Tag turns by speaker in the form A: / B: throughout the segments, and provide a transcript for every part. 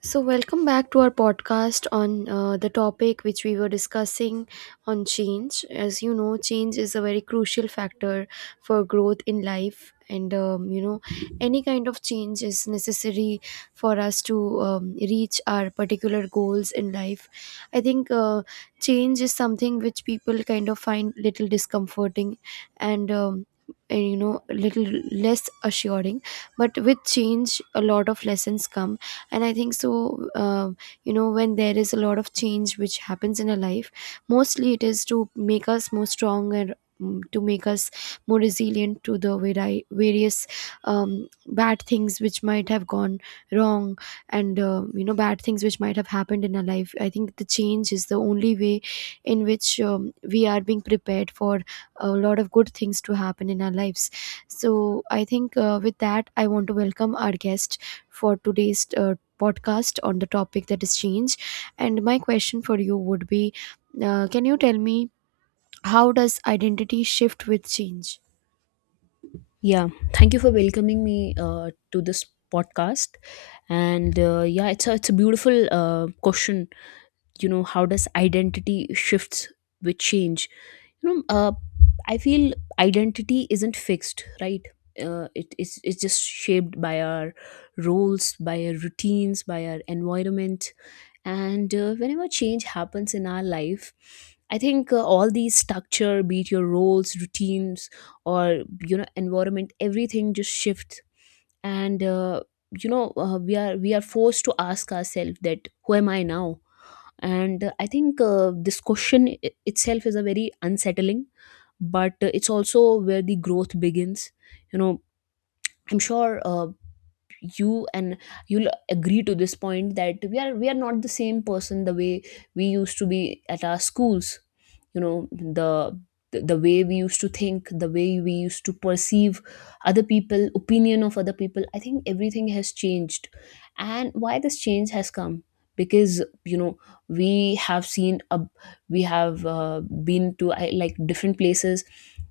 A: So, welcome back to our podcast on the topic which we were discussing on change. As you know, change is a very crucial factor for growth in life, and any kind of change is necessary for us to reach our particular goals in life. I think change is something which people kind of find little discomforting and um, and, you know, little less assuring, but with change, a lot of lessons come and I think so. Uh, you know, when there is a lot of change which happens in a life, mostly it is to make us more strong and, to make us more resilient to the various um, bad things which might have gone wrong, and you know, bad things which might have happened in our life. I think the change is the only way in which, we are being prepared for a lot of good things to happen in our lives. So I think, with that I want to welcome our guest for today's podcast on the topic that is change. And my question for you would be, can you tell me, how does identity shift with change?
B: Yeah, thank you for welcoming me to this podcast. And yeah, it's a beautiful question. How does identity shifts with change? You know, uh, I feel identity isn't fixed, right? It's just shaped by our roles, by our routines, by our environment, and whenever change happens in our life, I think all these structure, be it your roles, routines, or environment, everything just shifts. And we are forced to ask ourselves that who am I now. And I think this question itself is a very unsettling, but it's also where the growth begins. you know I'm sure you and you'll agree to this point that we are not the same person the way we used to be at our schools. You know the the the way we used to think, the way we used to perceive other people, opinion of other people, I think everything has changed. And why this change has come, because we have seen a we have been to like different places.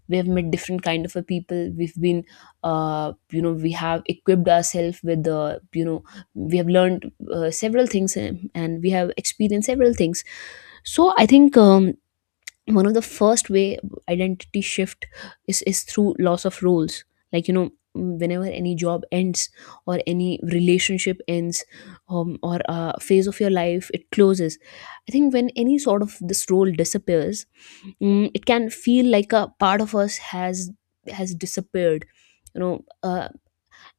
B: We have met different kind of a people. We've been you know we have equipped ourselves with the you know we have learned several things, and we have experienced several things. So I think one of the first way identity shift is through loss of roles. Like, whenever any job ends, or any relationship ends, or a phase of your life it closes. I think when any sort of this role disappears, it can feel like a part of us has disappeared. you know uh,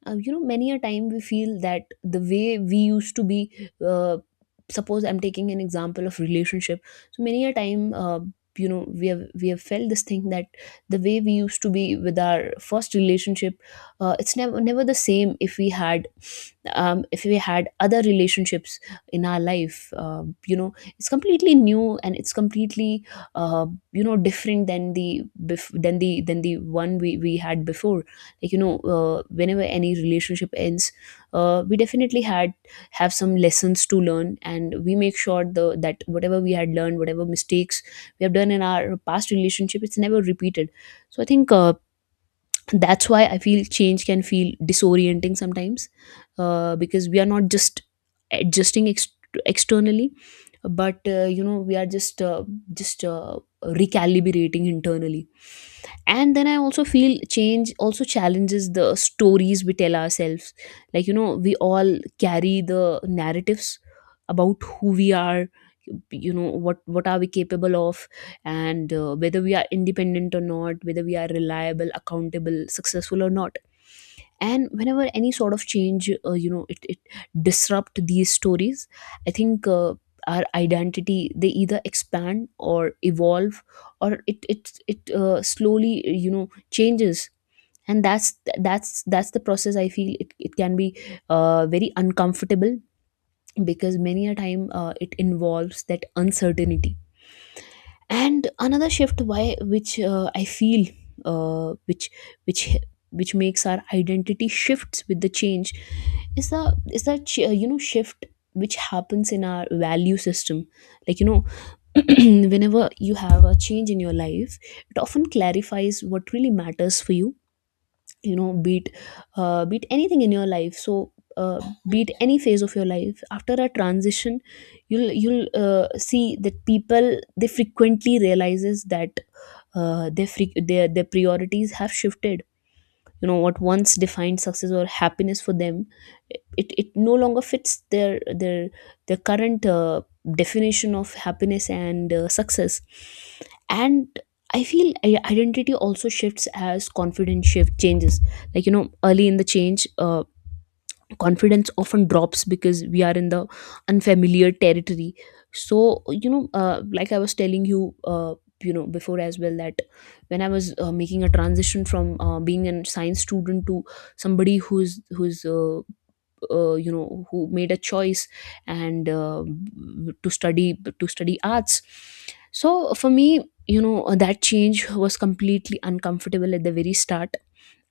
B: many a time we feel that the way we used to be, uh, suppose I'm taking an example of relationship. So many a time we have felt this thing that the way we used to be with our first relationship, it's never the same if we had other relationships in our life. It's completely new, and it's completely uh, different than the bef- than the one we had before. Like, whenever any relationship ends, we definitely had have some lessons to learn, and we make sure the that whatever we had learned, whatever mistakes we have done in our past relationship, it's never repeated. So I think that's why I feel change can feel disorienting sometimes, because we are not just adjusting externally, but we are just just uh, recalibrating internally. And then I also feel change also challenges the stories we tell ourselves. Like, we all carry the narratives about who we are, what are we capable of, and whether we are independent or not, whether we are reliable, accountable, successful or not. And whenever any sort of change, it disrupt these stories. I think our identity, they either expand or evolve, or it slowly changes. And that's the process, I feel it can be very uncomfortable, because many a time it involves that uncertainty. And another shift why which I feel uh, which which which makes our identity shifts with the change is that shift which happens in our value system. Like, whenever you have a change in your life, it often clarifies what really matters for you. You know beat beat anything in your life. So uh, beat any phase of your life after a transition, you'll see that people, they frequently realizes that their, fre- their priorities have shifted. What once defined success or happiness for them, it no longer fits their current definition of happiness and success. And I feel identity also shifts as confidence shift changes. Like, early in the change, confidence often drops because we are in the unfamiliar territory. So, like I was telling you you know before as well, that when I was making a transition from being a science student to somebody who's who's you know who made a choice, and to study to study arts. So for me, that change was completely uncomfortable at the very start.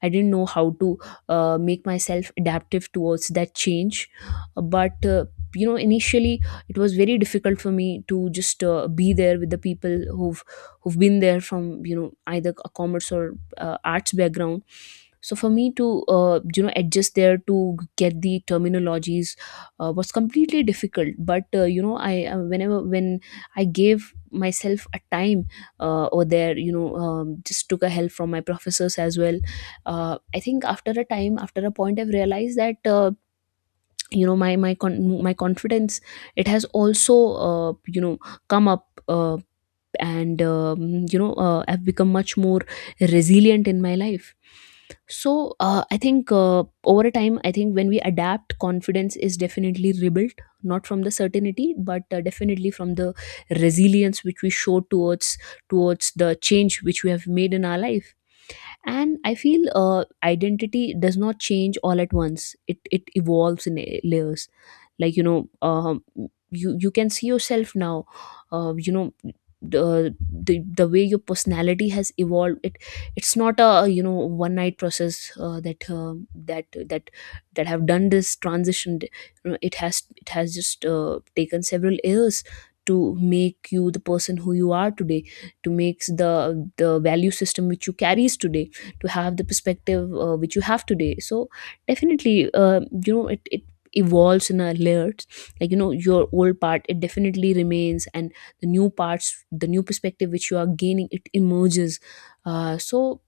B: I didn't know how to make myself adaptive towards that change. But, initially it was very difficult for me to just be there with the people who've been there from, either a commerce or arts background. So for me to, adjust there to get the terminologies was completely difficult. But, when I gave myself a time over there, just took a help from my professors as well. I think after a time, after a point, I've realized that my confidence, it has also uh, you know come up, and I've become much more resilient in my life. So I think over a time, I think when we adapt, confidence is definitely rebuilt, not from the certainty, but definitely from the resilience which we show towards the change which we have made in our life. And I feel identity does not change all at once, it evolves in layers. Like, you can see yourself now. Uh, you know the, the the way your personality has evolved, it's not a, one night process, that have done this transition. It has just taken several years to make you the person who you are today, to make the value system which you carries today, to have the perspective which you have today. So definitely, it evolves in our layers. Like, your old part, it definitely remains, and the new parts, the new perspective which you are gaining, it emerges. uh, so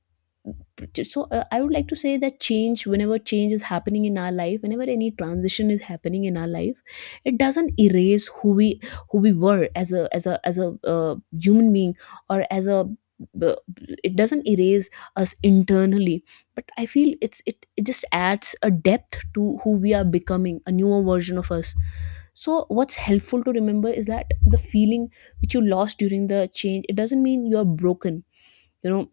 B: so uh, I would like to say that change, whenever change is happening in our life, whenever any transition is happening in our life, it doesn't erase who we were as a human being, or as a b- b- it doesn't erase us internally. But I feel it just adds a depth to who we are, becoming a newer version of us. So what's helpful to remember is that the feeling which you lost during the change, it doesn't mean you're broken. you know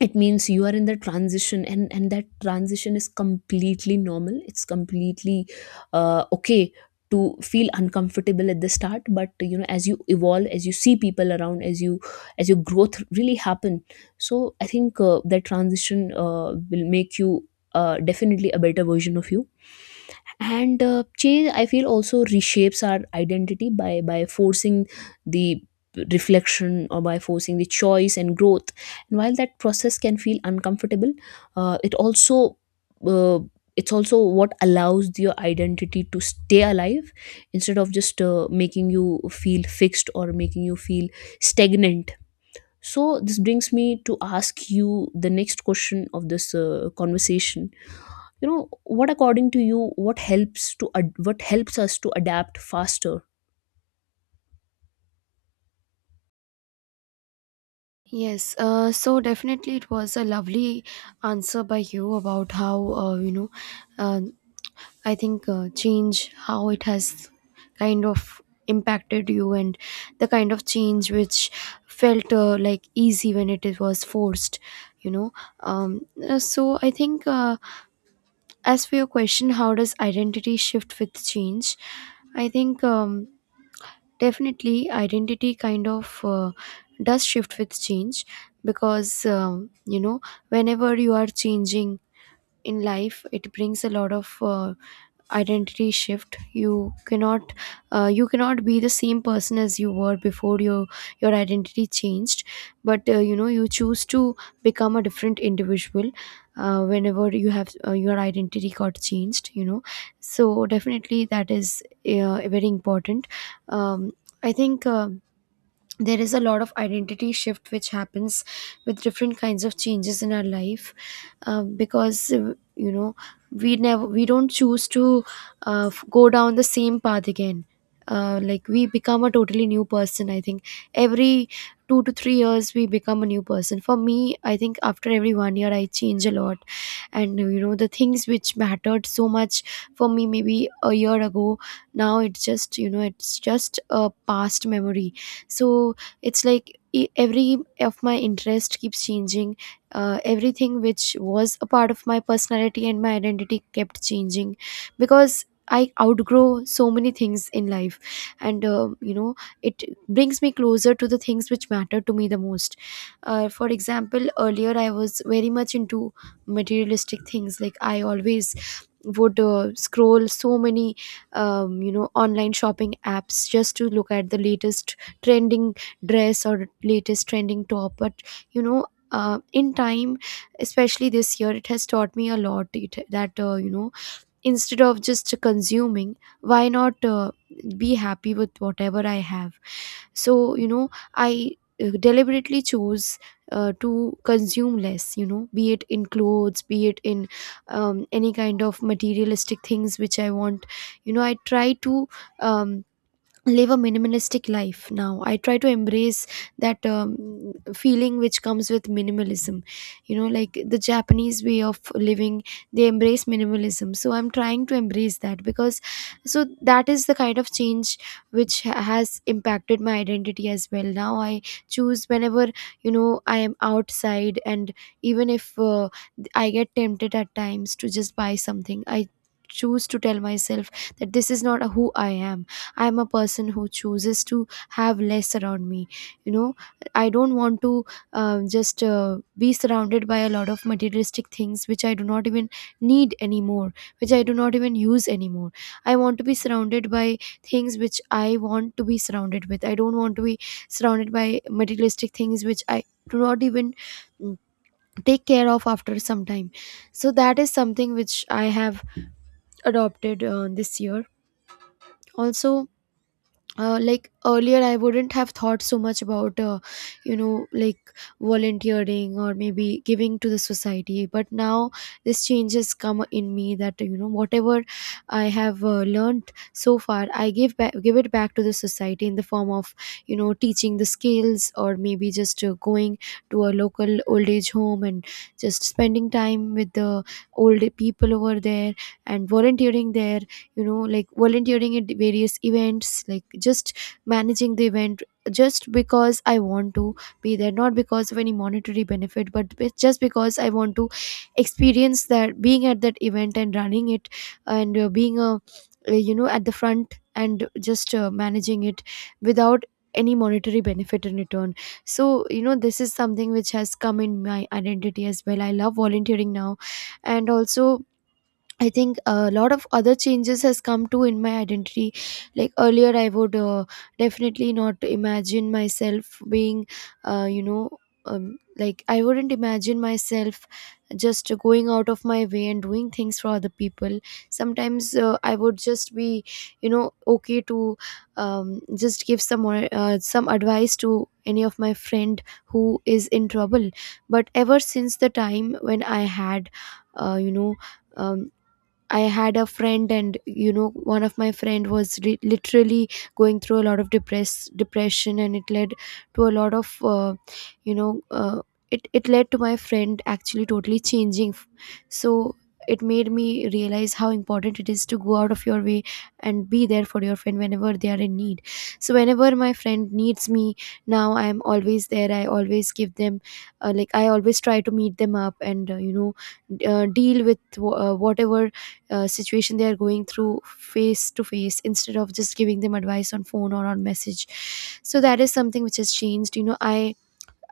B: it means you are in the transition, and that transition is completely normal, it's completely okay to feel uncomfortable at the start, but as you evolve, as you see people around, as you as your growth really happen, so I think that transition will make you definitely a better version of you. And change, I feel, also reshapes our identity by forcing the reflection, or by forcing the choice and growth. And while that process can feel uncomfortable, uh, it also uh, it's also what allows your identity to stay alive, instead of just making you feel fixed, or making you feel stagnant. So this brings me to ask you the next question of this conversation. you know what according to you, what helps us to adapt faster?
A: Yes, so definitely it was a lovely answer by you about how, uh, I think change, how it has kind of impacted you and the kind of change which felt like easy when it was forced, you know. So I think, as for your question, how does identity shift with change, I think, definitely identity kind of does shift with change, because, you know, whenever you are changing in life, it brings a lot of identity shift. You cannot, you cannot be the same person as you were before your identity changed. But you know, you choose to become a different individual whenever you have, your identity got changed, you know. So definitely that is very important. um, I think, there is a lot of identity shift which happens with different kinds of changes in our life, because, you know, we never, we don't choose to go down the same path again. Like we become a totally new person. I think every 2 to 3 years we become a new person. For me, I think after every 1 year I change a lot. And you know, the things which mattered so much for me maybe a year ago, now it's just, you know, it's just a past memory. So it's like, every of my interest keeps changing. Everything which was a part of my personality and my identity kept changing, because I outgrow so many things in life. And you know, it brings me closer to the things which matter to me the most. For example, earlier I was very much into materialistic things. Like I always would scroll so many you know, online shopping apps, just to look at the latest trending dress or latest trending top. But you know, in time, especially this year, it has taught me a lot. It, that you know, instead of just consuming, why not be happy with whatever I have. So you know, I deliberately chose to consume less. You know, be it in clothes, be it in any kind of materialistic things which I want. You know, I try to, um, live a minimalistic life now. I try to embrace that, feeling which comes with minimalism. You know, like the Japanese way of living, they embrace minimalism, so I'm trying to embrace that, because. So that is the kind of change which has impacted my identity as well. Now I choose, whenever, you know, I am outside and even if I get tempted at times to just buy something, I choose to tell myself that this is not who I am. I am a person who chooses to have less around me. You know, I don't want to just be surrounded by a lot of materialistic things which I do not even need anymore, which I do not even use anymore. I want to be surrounded by things which I want to be surrounded with. I don't want to be surrounded by materialistic things which I do not even, mm, take care of after some time. So that is something which I have adopted this year also. Like earlier, I wouldn't have thought so much about, you know, like volunteering or maybe giving to the society. But now this change has come in me, that you know, whatever I have learned so far, I give back, give it back to the society in the form of, you know, teaching the skills, or maybe just going to a local old age home and just spending time with the old people over there and volunteering there. You know, like volunteering at various events, like just managing the event, just because I want to be there, not because of any monetary benefit, but just because I want to experience that, being at that event and running it and being a, you know, at the front and just managing it, without any monetary benefit in return. So you know, this is something which has come in my identity as well. I love volunteering now. And also, I think a lot of other changes has come to in my identity. Like earlier, I would, definitely not imagine myself being, uh, you know, like I wouldn't imagine myself just going out of my way and doing things for other people. Sometimes I would just be, you know, okay to, just give some more, some advice to any of my friend who is in trouble. But ever since the time when I had, uh, you know. Um, I had a friend, and you know, one of my friend was literally going through a lot of depression, and it led to a lot of, you know, uh, it led to my friend actually totally changing. So it made me realize how important it is to go out of your way and be there for your friend whenever they are in need. So whenever my friend needs me, now I am always there. I always give them, like I always try to meet them up, and you know, deal with whatever situation they are going through face to face, instead of just giving them advice on phone or on message. So that is something which has changed. You know, i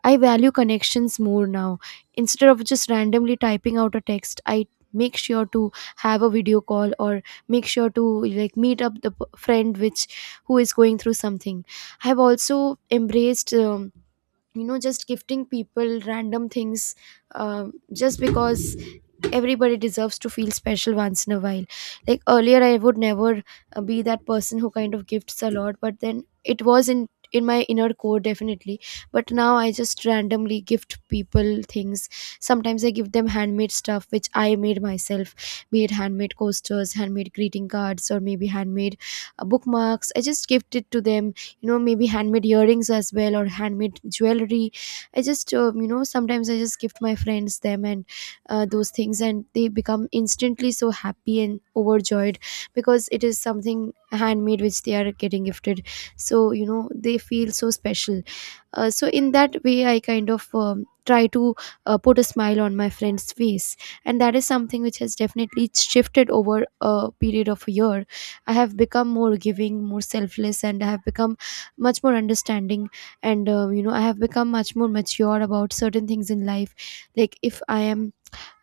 A: i value connections more now. Instead of just randomly typing out a text, I make sure to have a video call, or make sure to like meet up the friend which, who is going through something. I have also embraced, you know, just gifting people random things, um, just because everybody deserves to feel special once in a while. Like earlier, I would never, be that person who kind of gifts a lot, but then it was in, my inner core definitely. But now I just randomly gift people things. Sometimes I give them handmade stuff which I made myself. Be it handmade coasters, handmade greeting cards, or maybe handmade, bookmarks, I just gift it to them. You know, maybe handmade earrings as well, or handmade jewelry, I just, you know, sometimes I just gift my friends them, and those things, and they become instantly so happy and overjoyed, because it is something handmade which they are getting gifted. So you know, they feel so special. So in that way, I kind of, try to put a smile on my friend's face. And that is something which has definitely shifted over a period of a year. I have become more giving, more selfless, and I have become much more understanding. And you know, I have become much more mature about certain things in life. Like if I am,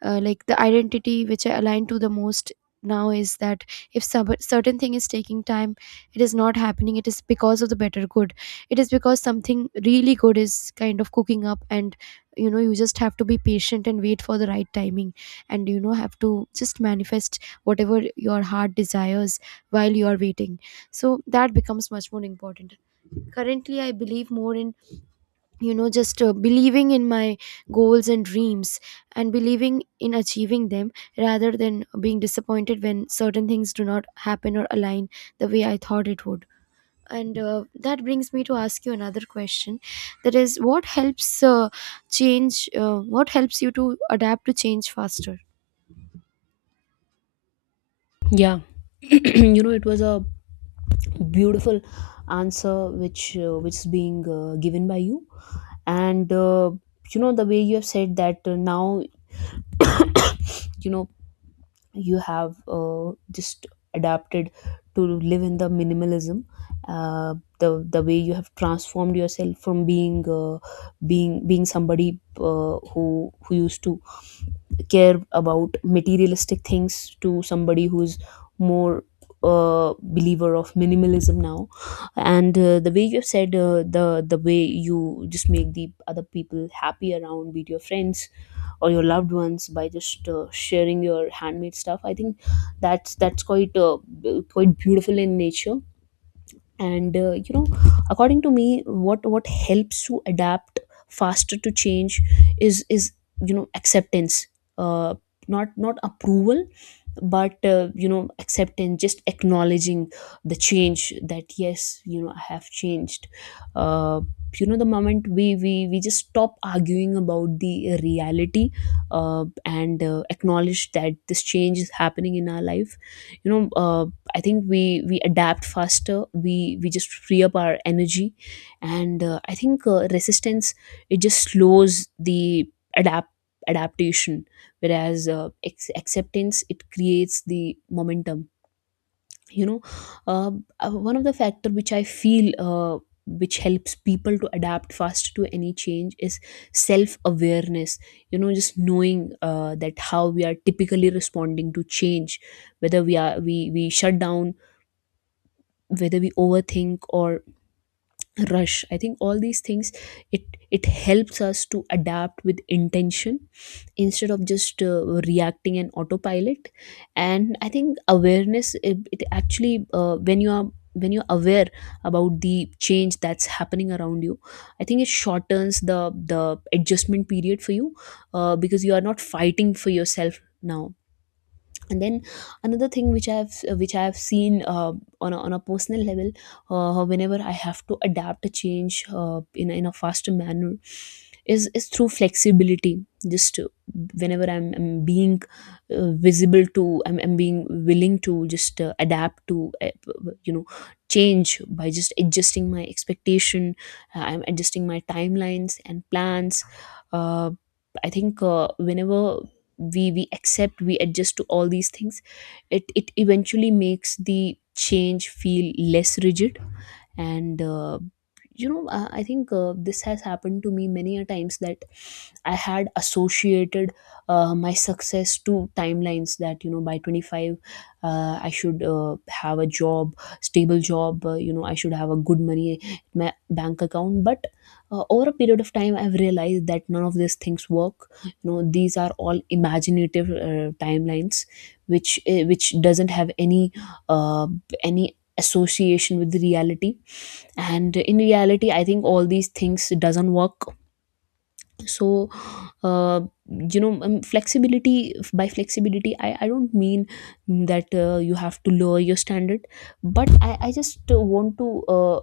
A: like the identity which I align to the most now is that, if certain thing is taking time, it is not happening, it is because of the better good. It is because something really good is kind of cooking up, and you know, you just have to be patient and wait for the right timing. And you know, have to just manifest whatever your heart desires while you are waiting. So that becomes much more important. Currently I believe more in, you know, just believing in my goals and dreams, and believing in achieving them, rather than being disappointed when certain things do not happen or align the way I thought it would. And that brings me to ask you another question. That is, what helps change, what helps you to adapt to change faster?
B: Yeah. It was a beautiful answer, which is being given by you. And the way you have said that now, you know you have just adapted to live in the minimalism, uh, the way you have transformed yourself from being somebody who used to care about materialistic things, to somebody who's more believer of minimalism now. And the way you said the way you just make the other people happy around, be it your friends or your loved ones, by just sharing your handmade stuff, I think that's quite quite beautiful in nature. And according to me, what helps to adapt faster to change is acceptance. Uh, not not approval, but acceptance, just acknowledging the change that yes, I have changed. uh, the moment we just stop arguing about the reality, and acknowledge that this change is happening in our life. you know uh, I think we adapt faster, we just free up our energy. And I think, resistance, it just slows the adapt adaptation. Whereas, acceptance, it creates the momentum. you know uh, One of the factor, which I feel which helps people to adapt fast to any change, is self awareness. You know, just knowing, that how we are typically responding to change, whether we shut down, whether we overthink or rush. I think all these things, it it helps us to adapt with intention, instead of just reacting in autopilot. And I think awareness, it actually, when you're aware about the change that's happening around you, I think it shortens the adjustment period for you, because you are not fighting for yourself now. And then another thing which I've seen, on a personal level, whenever I have to adapt a change, in a faster manner, is through flexibility. Just, whenever I'm being, visible to I'm being willing to just adapt to, you know change, by just adjusting my expectation, I'm adjusting my timelines and plans. uh, I think, whenever we accept, we adjust to all these things, it eventually makes the change feel less rigid. And I think, this has happened to me many a times, that I had associated, my success to timelines, that, you know, by 25, I should, have a job, stable job, you know, I should have a good money in my bank account. But over a period of time, I've realized that none of these things work. You know, these are all imaginative, timelines, which doesn't have any, uh, any association with reality. And in reality I think all these things doesn't work. So, uh, you know, flexibility, by flexibility I don't mean that, you have to lower your standard. But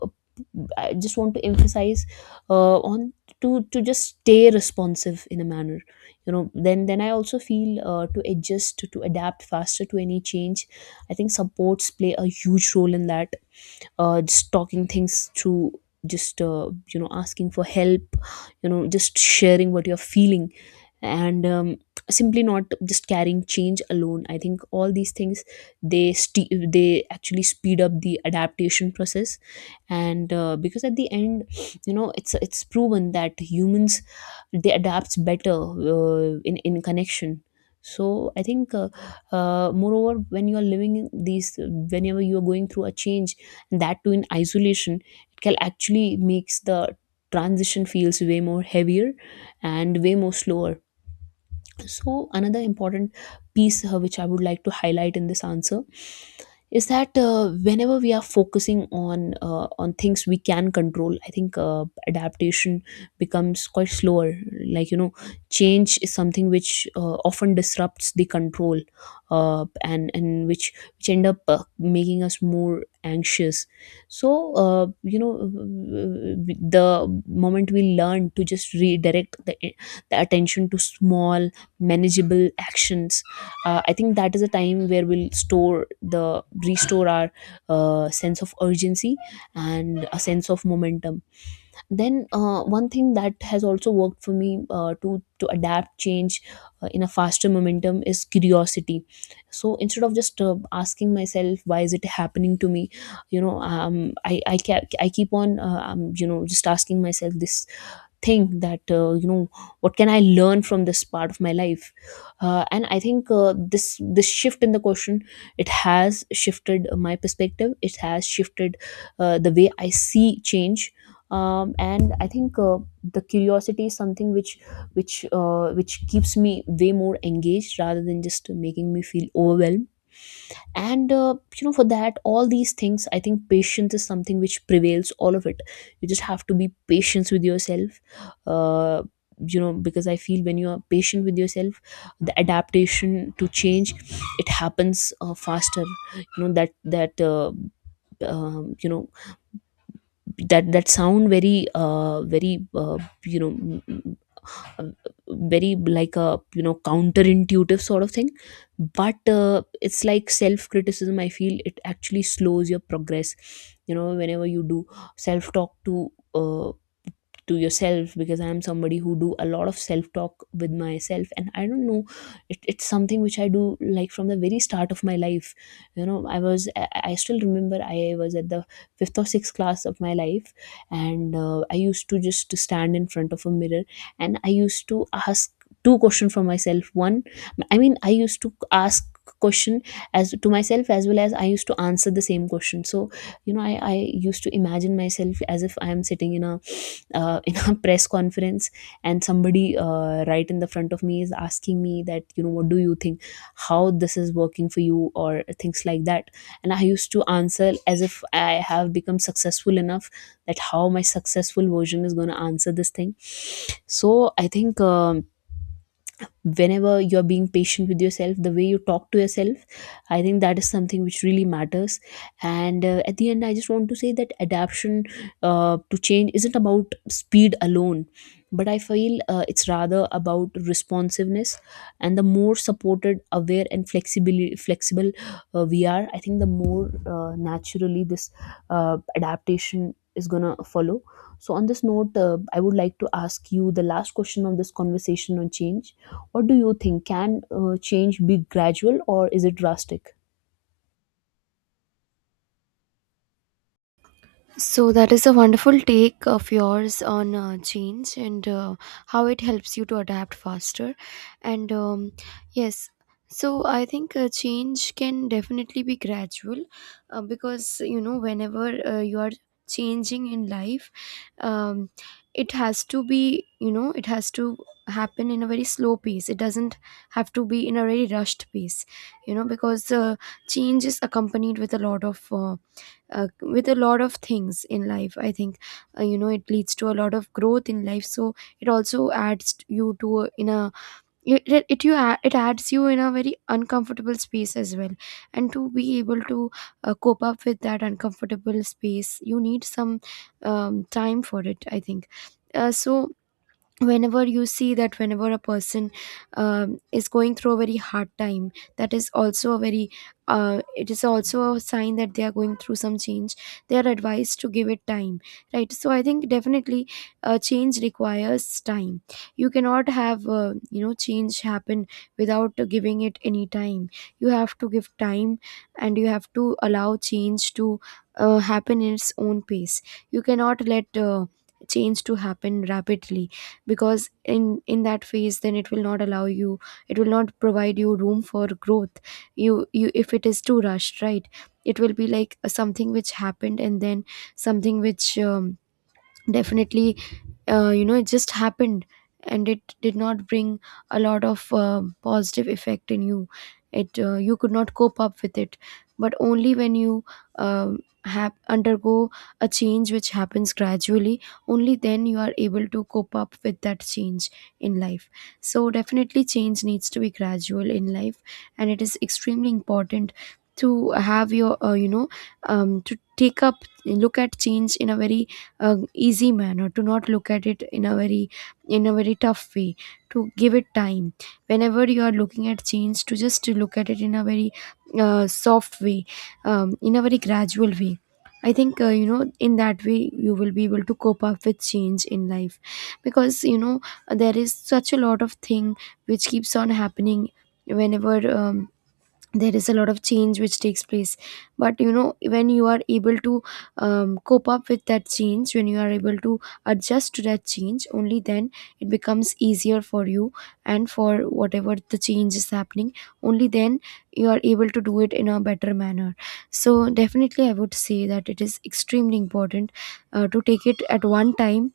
B: I just want to emphasize, on, to just stay responsive in a manner. You know, then I also feel, to adapt faster to any change, I think supports play a huge role in that. Just talking things through, just, you know, asking for help, you know, just sharing what you're feeling, and simply not just carrying change alone. I think all these things, they actually speed up the adaptation process. And because at the end, you know, it's proven that humans, they adapts better, in connection. So I think, moreover, whenever you are going through a change, and that too in isolation, it can actually makes the transition feels way more heavier and way more slower. So, another important piece, which I would like to highlight in this answer, is that, whenever we are focusing on, on things we can control, I think, adaptation becomes quite slower. Like, you know, change is something which often disrupts the control, and which end up, making us more anxious. So, you know, the moment we learn to just redirect the attention to small manageable actions, I think that is a time where we'll store the restore our, sense of urgency and a sense of momentum. Then, one thing that has also worked for me, to adapt change, in a faster momentum, is curiosity. So instead of just asking myself why is it happening to me, you know, I keep on, you know, just asking myself this, think that, you know, what can I learn from this part of my life. And I think, this shift in the question, it has shifted my perspective, it has shifted, the way I see change. And I think, the curiosity is something which keeps me way more engaged, rather than just making me feel overwhelmed. And you know, for that, all these things, I think patience is something which prevails all of it. You just have to be patient with yourself. uh, you know, because I feel, when you are patient with yourself, the adaptation to change, it happens, faster. You know, that you know, that sound very, you know, very, like a, you know, counterintuitive sort of thing. But it's like self criticism, I feel, it actually slows your progress. You know, whenever you do self talk to yourself, because I am somebody who do a lot of self talk with myself, and I don't know, it's something which I do, like from the very start of my life. You know, I still remember, I was at the fifth or sixth class of my life, and I used to just stand in front of a mirror, and I used to ask two questions for myself. One, I mean, I used to ask question as to myself, as well as I used to answer the same question. So you know, I used to imagine myself as if I am sitting in a, in a press conference, and somebody, right in the front of me, is asking me that, you know, what do you think, how this is working for you, or things like that. And I used to answer as if I have become successful enough, that how my successful version is going to answer this thing. So I think, whenever you're being patient with yourself, the way you talk to yourself, I think that is something which really matters. And, at the end, I just want to say that adaptation, to change isn't about speed alone, but I feel, it's rather about responsiveness. And the more supported, aware and flexible, we are, I think, the more, naturally this, adaptation is gonna follow. So on this note, I would like to ask you the last question of this conversation on change. What do you think? Can, change be gradual or is it drastic?
A: So that is a wonderful take of yours on change and how it helps you to adapt faster. And yes, so I think change can definitely be gradual because, you know, whenever you are changing in life, um, it has to be, you know, it has to happen in a very slow pace. It doesn't have to be in a very rushed pace, you know, because change is accompanied with a lot of with a lot of things in life. I think you know, it leads to a lot of growth in life, so it also adds t- you to a- in a it adds you in a very uncomfortable space as well, and to be able to cope up with that uncomfortable space, you need some time for it, I think. So whenever you see that, whenever a person is going through a very hard time, that is also a very it is also a sign that they are going through some change, they are advised to give it time, right? So I think, definitely, change requires time. You cannot have, you know, change happen without giving it any time. You have to give time, and you have to allow change to happen in its own pace. You cannot let change to happen rapidly, because in that phase then it will not allow you, it will not provide you room for growth. You if it is too rushed, right, it will be like something which happened, and then something which definitely you know, it just happened and it did not bring a lot of positive effect in you. It you could not cope up with it. But only when you um, have undergo a change which happens gradually, only then you are able to cope up with that change in life. So definitely change needs to be gradual in life, and it is extremely important to have your you know, to take up, look at change in a very easy manner, to not look at it in a very tough way, to give it time. Whenever you are looking at change, to just to look at it in a very soft way, in a very gradual way, I think, you know, in that way you will be able to cope up with change in life. Because, you know, there is such a lot of thing which keeps on happening whenever there is a lot of change which takes place. But you know, when you are able to cope up with that change, when you are able to adjust to that change, only then it becomes easier for you, and for whatever the change is happening, only then you are able to do it in a better manner. So definitely I would say that it is extremely important to take it at one time,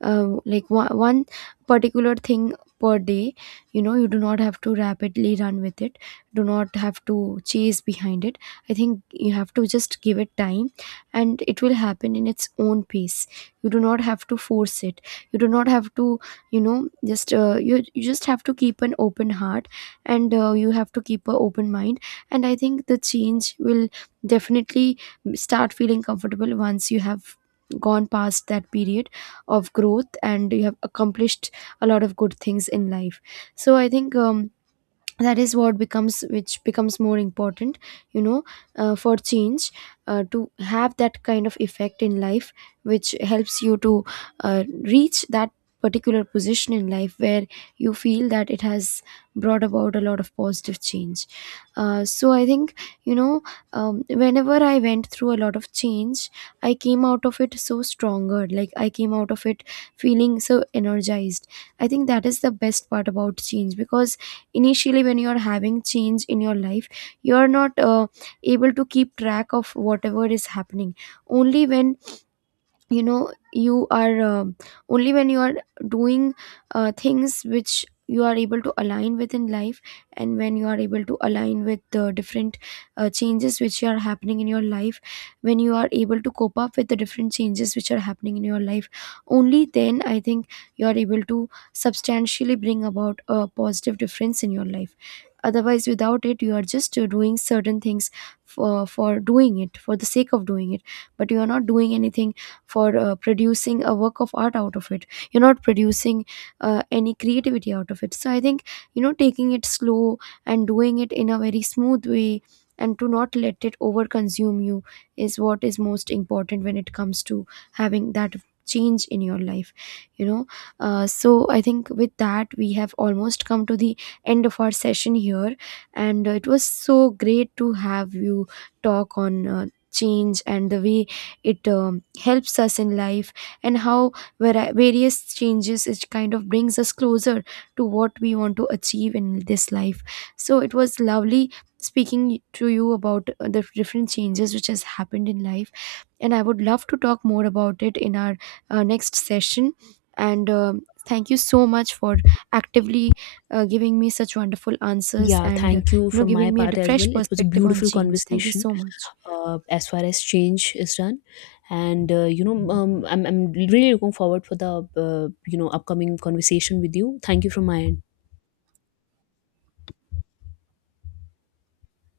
A: like one particular thing per day. You know, you do not have to rapidly run with it, do not have to chase behind it. I think you have to just give it time and it will happen in its own pace. You do not have to force it, you do not have to, you know, just you just have to keep an open heart, and you have to keep an open mind, and I think the change will definitely start feeling comfortable once you have gone past that period of growth and you have accomplished a lot of good things in life. So I think that is what becomes, which becomes more important, you know, for change to have that kind of effect in life which helps you to reach that particular position in life where you feel that it has brought about a lot of positive change. So I think, you know, whenever I went through a lot of change, I came out of it so stronger, like I came out of it feeling so energized. I think that is the best part about change, because initially when you're having change in your life, you're not able to keep track of whatever is happening. Only when, you know, you are only when you are doing things which you are able to align with in life, and when you are able to align with the different changes which are happening in your life, when you are able to cope up with the different changes which are happening in your life, only then I think you are able to substantially bring about a positive difference in your life. Otherwise, without it, you are just doing certain things for doing it for the sake of doing it, but you are not doing anything for producing a work of art out of it, you're not producing any creativity out of it. So I think, you know, taking it slow and doing it in a very smooth way and to not let it over consume you is what is most important when it comes to having that change in your life, you know. So I think with that, we have almost come to the end of our session here, and it was so great to have you talk on change and the way it helps us in life, and how various changes, it kind of brings us closer to what we want to achieve in this life. So it was lovely speaking to you about the different changes which has happened in life, and I would love to talk more about it in our next session. And um, thank you so much for actively giving me such wonderful answers,
B: Yeah,
A: and
B: thank you
A: you know,
B: from my
A: giving me a
B: part as well.
A: fresh
B: It was a
A: perspective on
B: beautiful
A: change. Thank you
B: conversation,
A: so much.
B: as far as change is done, and you know, I'm really looking forward for the, you know, upcoming conversation with you. Thank you from my end.